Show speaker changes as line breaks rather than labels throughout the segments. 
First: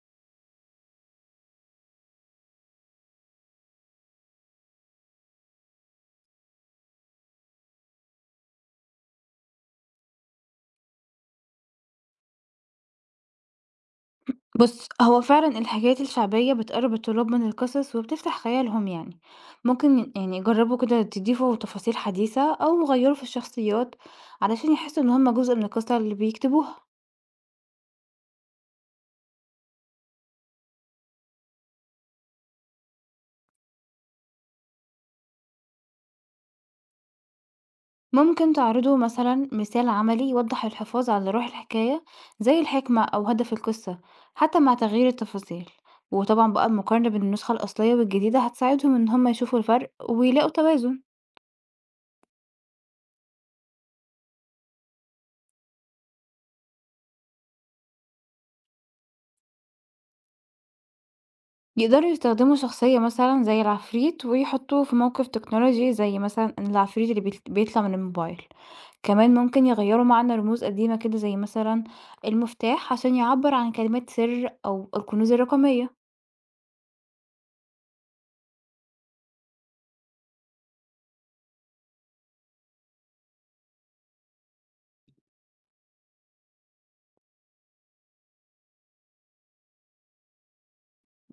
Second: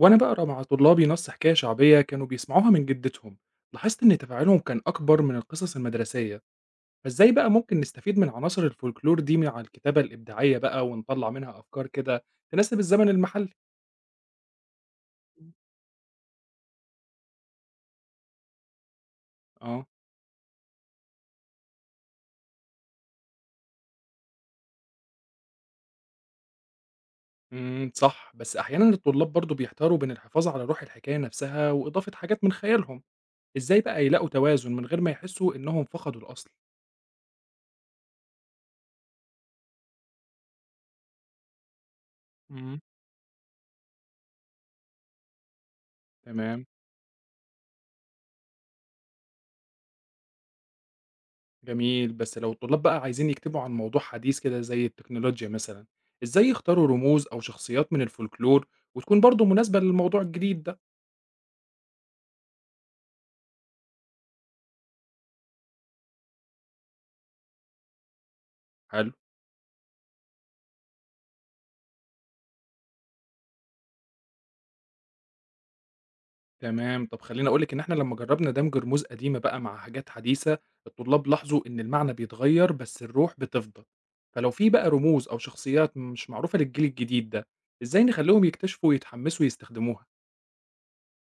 وأنا بقرا مع طلابي نص حكاية شعبية كانوا بيسمعوها من جدتهم، لاحظت إن تفاعلهم كان أكبر من القصص المدرسية. فإزاي بقى ممكن نستفيد من عناصر الفولكلور دي مع الكتابة الإبداعية بقى ونطلع منها أفكار كده تناسب الزمن المحلي؟
بُص، هو فعلًا الحكايات الشعبية بتقرّب الطلاب من القصص وبتفتح خيالهم يعني،
آه،
ممكن يعني جرّبوا كده تضيفوا تفاصيل حديثة أو غيّروا في الشخصيات علشان يحسّوا إن هم جزء من القصة اللي بيكتبوها.
صح، بس أحيانا الطلاب برضو بيحتاروا بين الحفاظ على روح الحكاية نفسها وإضافة حاجات من خيالهم. إزاي بقى يلاقوا توازن من غير ما يحسوا إنهم فقدوا الأصل؟
ممكن تعرضوا مثلًا مثال عملي يوضّح الحفاظ على روح الحكاية زي
امم
الحكمة أو هدف القصة، حتى مع تغيير التفاصيل. وطبعًا بقى
تمام،
المقارنة بين النسخة الأصلية والجديدة هتساعدهم إن هم يشوفوا الفرق ويلاقوا توازن.
جميل، بس لو الطلاب بقى عايزين يكتبوا عن موضوع حديث كده زي التكنولوجيا مثلًا، إزاي يختاروا رموز أو شخصيات من الفولكلور وتكون برضه مناسبة للموضوع الجديد ده؟
يقدروا يستخدموا شخصية مثلًا زي العفريت، ويحطوه في موقف تكنولوجي زي مثلًا إن العفريت اللي بيت بيطلع من الموبايل،
حلو،
كمان ممكن يغيروا معنى رموز قديمة كده زي مثلًا المفتاح عشان يعبر عن كلمات سر أو الكنوز الرقمية،
تمام، طب خلّيني أقول لِك إن إحنا لمّا جرّبنا دمج رموز قديمة بقى مع حاجات حديثة، الطلاب لاحظوا إن المعنى بيتغير بس الروح بتفضل، فلو في بقى رموز أو شخصيات مش معروفة للجيل الجديد ده، إزاي نخلّيهم يكتشفوا ويتحمسوا يستخدموها؟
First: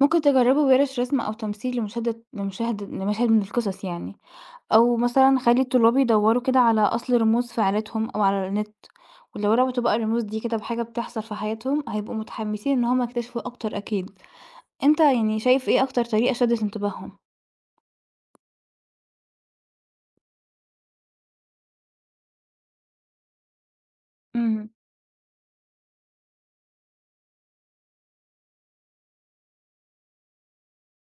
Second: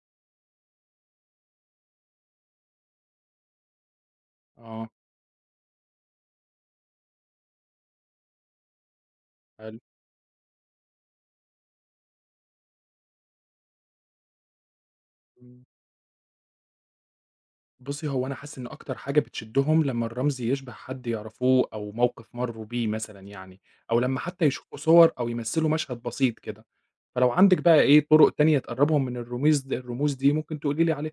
ممكن تجربوا ورش رسم أو تمثيل لمشاهد من القصص يعني،
آه،
أو مثلًا خلي الطلاب يدوروا كده على أصل رموز في عيلتهم أو على النت، ولو
حلو.
ربطوا بقى الرموز دي كده بحاجة بتحصل في حياتهم هيبقوا متحمسين إن هما يكتشفوا أكتر أكيد. أنت يعني
إمم.
شايف إيه أكتر طريقة شدت انتباههم؟
بُصّي، هو أنا حاسس إن أكتر حاجة بتشدّهم لمّا الرمز يشبه حد يعرفوه أو موقف مرّوا بيه مثلًا يعني، أو لمّا حتى
إمم،
يشوفوا صور أو يمثّلوا مشهد بسيط كده، فلو عندِك بقى إيه طُرق تانية تقرّبهم من الرموز الرموز دي ممكن تقولي لي عليها.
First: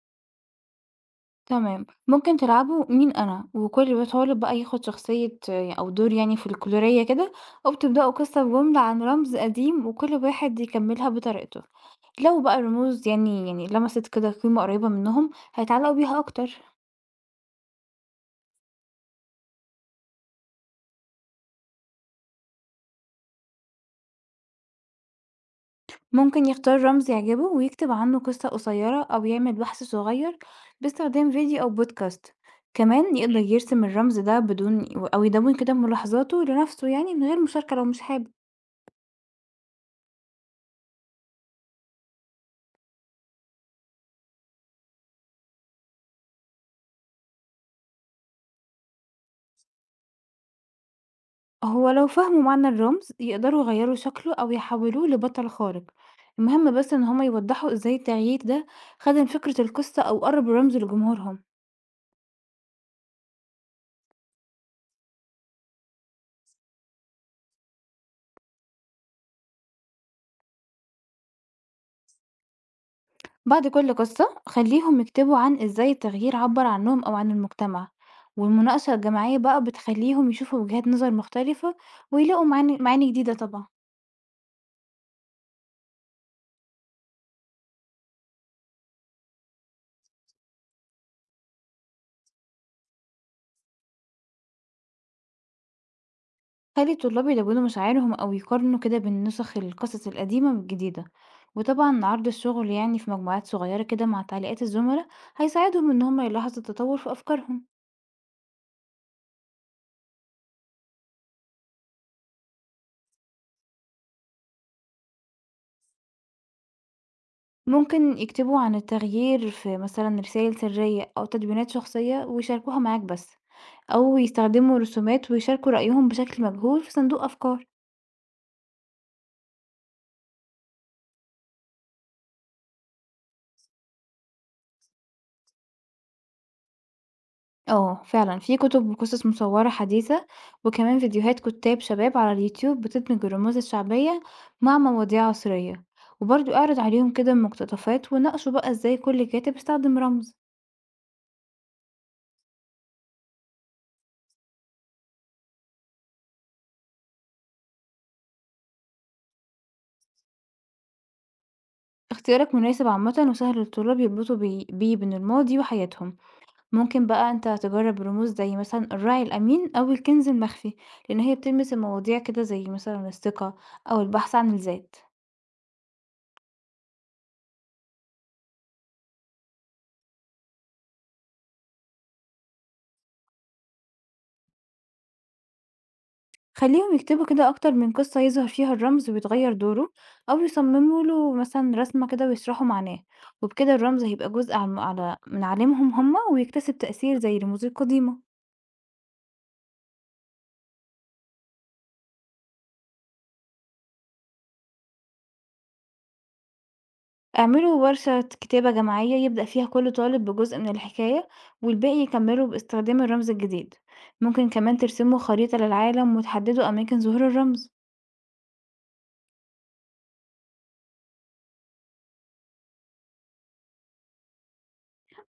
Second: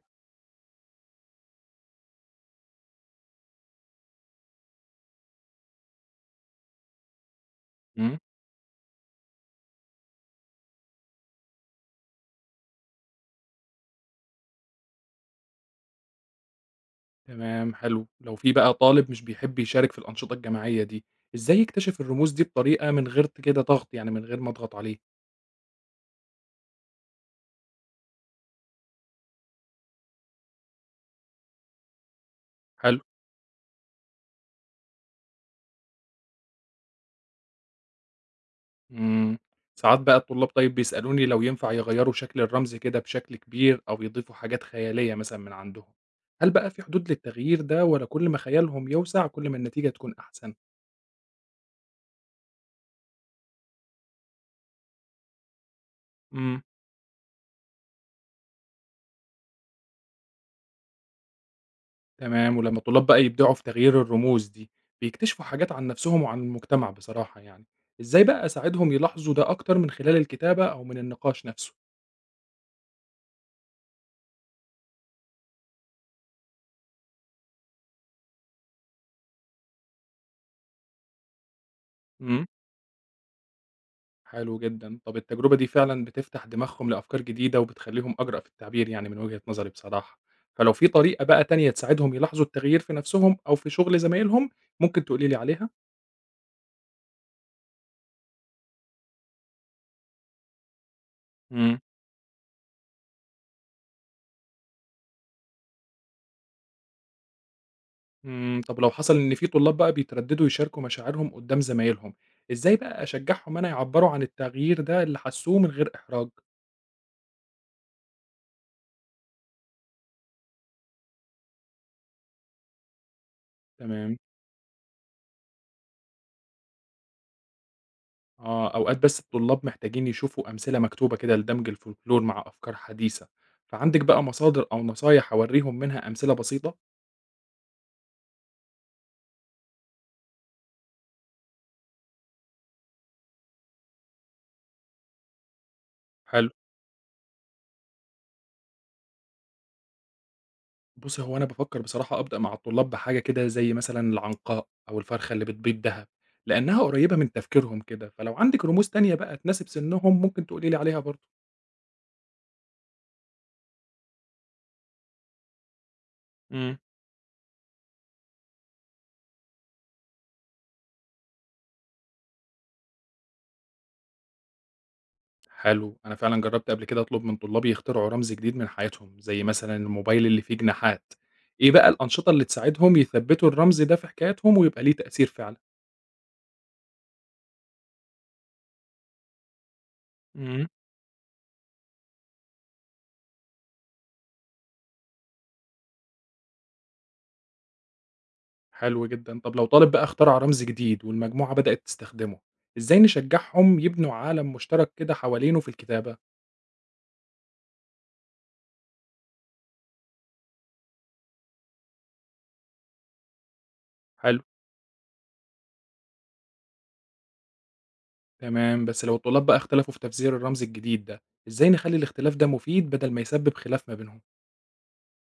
تمام. ممكن تلعبوا مين أنا، وكل طالب بقى ياخد شخصية آه، أو دور يعني فولكلورية كده، أو تبدأوا
إمم.
قصة بجملة عن رمز قديم وكل واحد يكملها بطريقته. لو بقى الرموز يعني لمست كده قيمة قريبة منهم، هيتعلقوا بيها أكتر.
تمام حلو، لو في بقى طالب مش بيحب يشارك في الأنشطة الجماعية دي، إزاي يكتشف الرموز دي بطريقة من غير كده ضغط، يعني من غير ما أضغط عليه؟
ممكن يختار رمز يعجبه ويكتب عنه قصة قصيرة أو يعمل بحث صغير باستخدام فيديو أو بودكاست،
حلو.
كمان يقدر يرسم الرمز ده بدون، أو يدون كده ملاحظاته لنفسه يعني من غير مشاركة لو مش حابب.
إمم، ساعات بقى الطلاب طيب بيسألوني لو ينفع يغيّروا شكل الرمز كده بشكل كبير أو يضيفوا حاجات خيالية مثلًا من عندهم، هل بقى في حدود للتغيير ده والّا كل ما خيالهم يوسع كل ما النتيجة تكون أحسن؟
هو لو فهموا معنى الرمز يقدروا يغيروا شكله أو يحولوه لبطل خارق.
إمم.
المهم بس إن هما يوضحوا إزاي التغيير ده خدم فكرة القصة أو قرب الرمز لجمهورهم.
تمام، ولمّا الطلاب بقى يبدعوا في تغيير الرموز دي، بيكتشفوا حاجات عن نفسهم وعن المجتمع بصراحة يعني، إزاي بقى أساعدهم يلاحظوا ده أكتر من خلال الكتابة أو من النقاش نفسه؟
بعد كل قصة خليهم يكتبوا عن ازاي التغيير عبر عنهم أو عن المجتمع، والمناقشة الجماعية بقى بتخليهم يشوفوا وجهات نظر مختلفة ويلاقوا
إمم.
معاني جديدة طبعا.
حلو جدًا. طَب التجربة دي فعلًا بتفتح دماغهم لأفكار جديدة وبتخلّيهم أجرأ في التعبير يعني من وجهة نظري بصراحة. فلو في طريقة بقى تانية تساعدهم يلاحظوا التغيير في نَفْسهم أو في شُغل زمايلهم، ممكن تقولي لي عليها؟
خلي الطلاب يلونوا مشاعرهم أو يقارنوا كده بين نسخ القصص القديمة والجديدة،
إمم.
وطبعا عرض الشغل يعني في مجموعات صغيرة كده مع تعليقات الزملاء هيساعدهم إن هم يلاحظوا التطور في أفكارهم.
طَب لو حصل إن في طلاب بقى بيتردّدوا يشاركوا مشاعرهم قُدّام زمايلهم، إزاي بقى أشجّعهم أنا يعبّروا عن التغيير ده اللي حسّوه من غير إحراج؟
ممكن يكتبوا عن التغيير في مثلا رسائل سرية أو تدوينات شخصية ويشاركوها معاك بس،
تمام.
أو يستخدموا رسومات ويشاركوا رأيهم بشكل مجهول في صندوق أفكار.
آه، أوقات بس الطلاب محتاجين يشوفوا أمثلة مكتوبة كده لدمج الfolklore مع أفكار حديثة، فعندِك بقى مصادر أو نصايح أورّيهم منها أمثلة بسيطة؟
اه فعلا في كتب وقصص مصورة حديثة، وكمان فيديوهات كتاب شباب على اليوتيوب بتدمج الرموز الشعبية مع مواضيع عصرية،
حلو.
وبرضو اعرض عليهم كده مقتطفات وناقشوا بقى ازاي كل كاتب استخدم رمز.
بُصّي، هو أنا بافكّر بصراحة أبدأ مع الطلاب بحاجة كده زي مثلًا العنقاء أو الفرخة اللي بتبيض دهب، لإنّها قريّبة من تفكيرهم كده، فلو عندِك رموز تانية بقى تناسب سنّهم ممكن تقولي لي عليها برضه.
اختيارك مناسب عامة وسهل للطلاب يربطوا بيه بين الماضي وحياتهم.
إمم.
ممكن بقى انت تجرب رموز زي مثلا الراعي الأمين أو الكنز المخفي، لأن هي بتلمس المواضيع كده زي مثلا الثقة أو البحث عن الذات.
حلو، أنا فعلًا جرّبت قبل كده أطلب من طلابي يخترعوا رمز جديد من حياتهم، زي مثلًا الموبايل اللي فيه جناحات، إيه بقى الأنشطة اللي تساعدهم يثبّتوا الرمز ده في حكاياتهم ويبقى ليه تأثير فعلًا؟
خليهم يكتبوا كده أكتر من قصة يظهر فيها الرمز ويتغير دوره، أو يصمموا له مثلا رسمة كده ويشرحوا معناه، وبكده الرمز هيبقى جزء من عالمهم هما ويكتسب تأثير زي رموز القديمة.
حلو جدًا. طب لو طالب بقى اخترع رمز جديد والمجموعة بدأت تستخدمه، إزاي نشجعهم يبنوا عالم مشترك كده حوالينه في الكتابة؟
اعملوا ورشة كتابة جماعية يبدأ فيها كل طالب بجزء من الحكاية والباقي يكملوا باستخدام الرمز الجديد،
حلو،
ممكن كمان ترسموا خريطة للعالم وتحددوا أماكن ظهور الرمز.
تمام. بس لو الطلاب بقى اختلفوا في تفسير الرمز الجديد ده، إزاي نخلي الاختلاف ده مفيد بدل ما يسبب خلاف ما بينهم؟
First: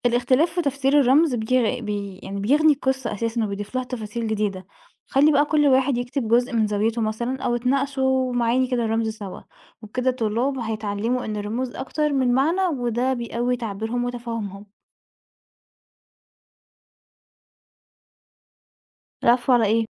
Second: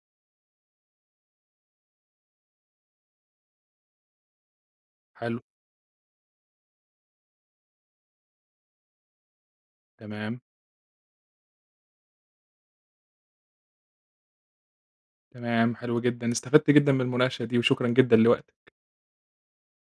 الاختلاف في تفسير الرمز بيغ... بي... يعني بيغني القصة أساسا وبيضيف لها تفاصيل جديدة. خلي
حلو،
بقى كل واحد يكتب جزء من زاويته مثلا أو اتناقشوا معاني كده الرمز سوا، وبكده
تمام،
الطلاب هيتعلموا إن الرموز أكتر من معنى وده بيقوي تعبيرهم وتفاهمهم.
تمام، حلو جدًا. استفدت جدًا من المناقشة دي وشكرًا جدًا لوقتك.
العفو على إيه.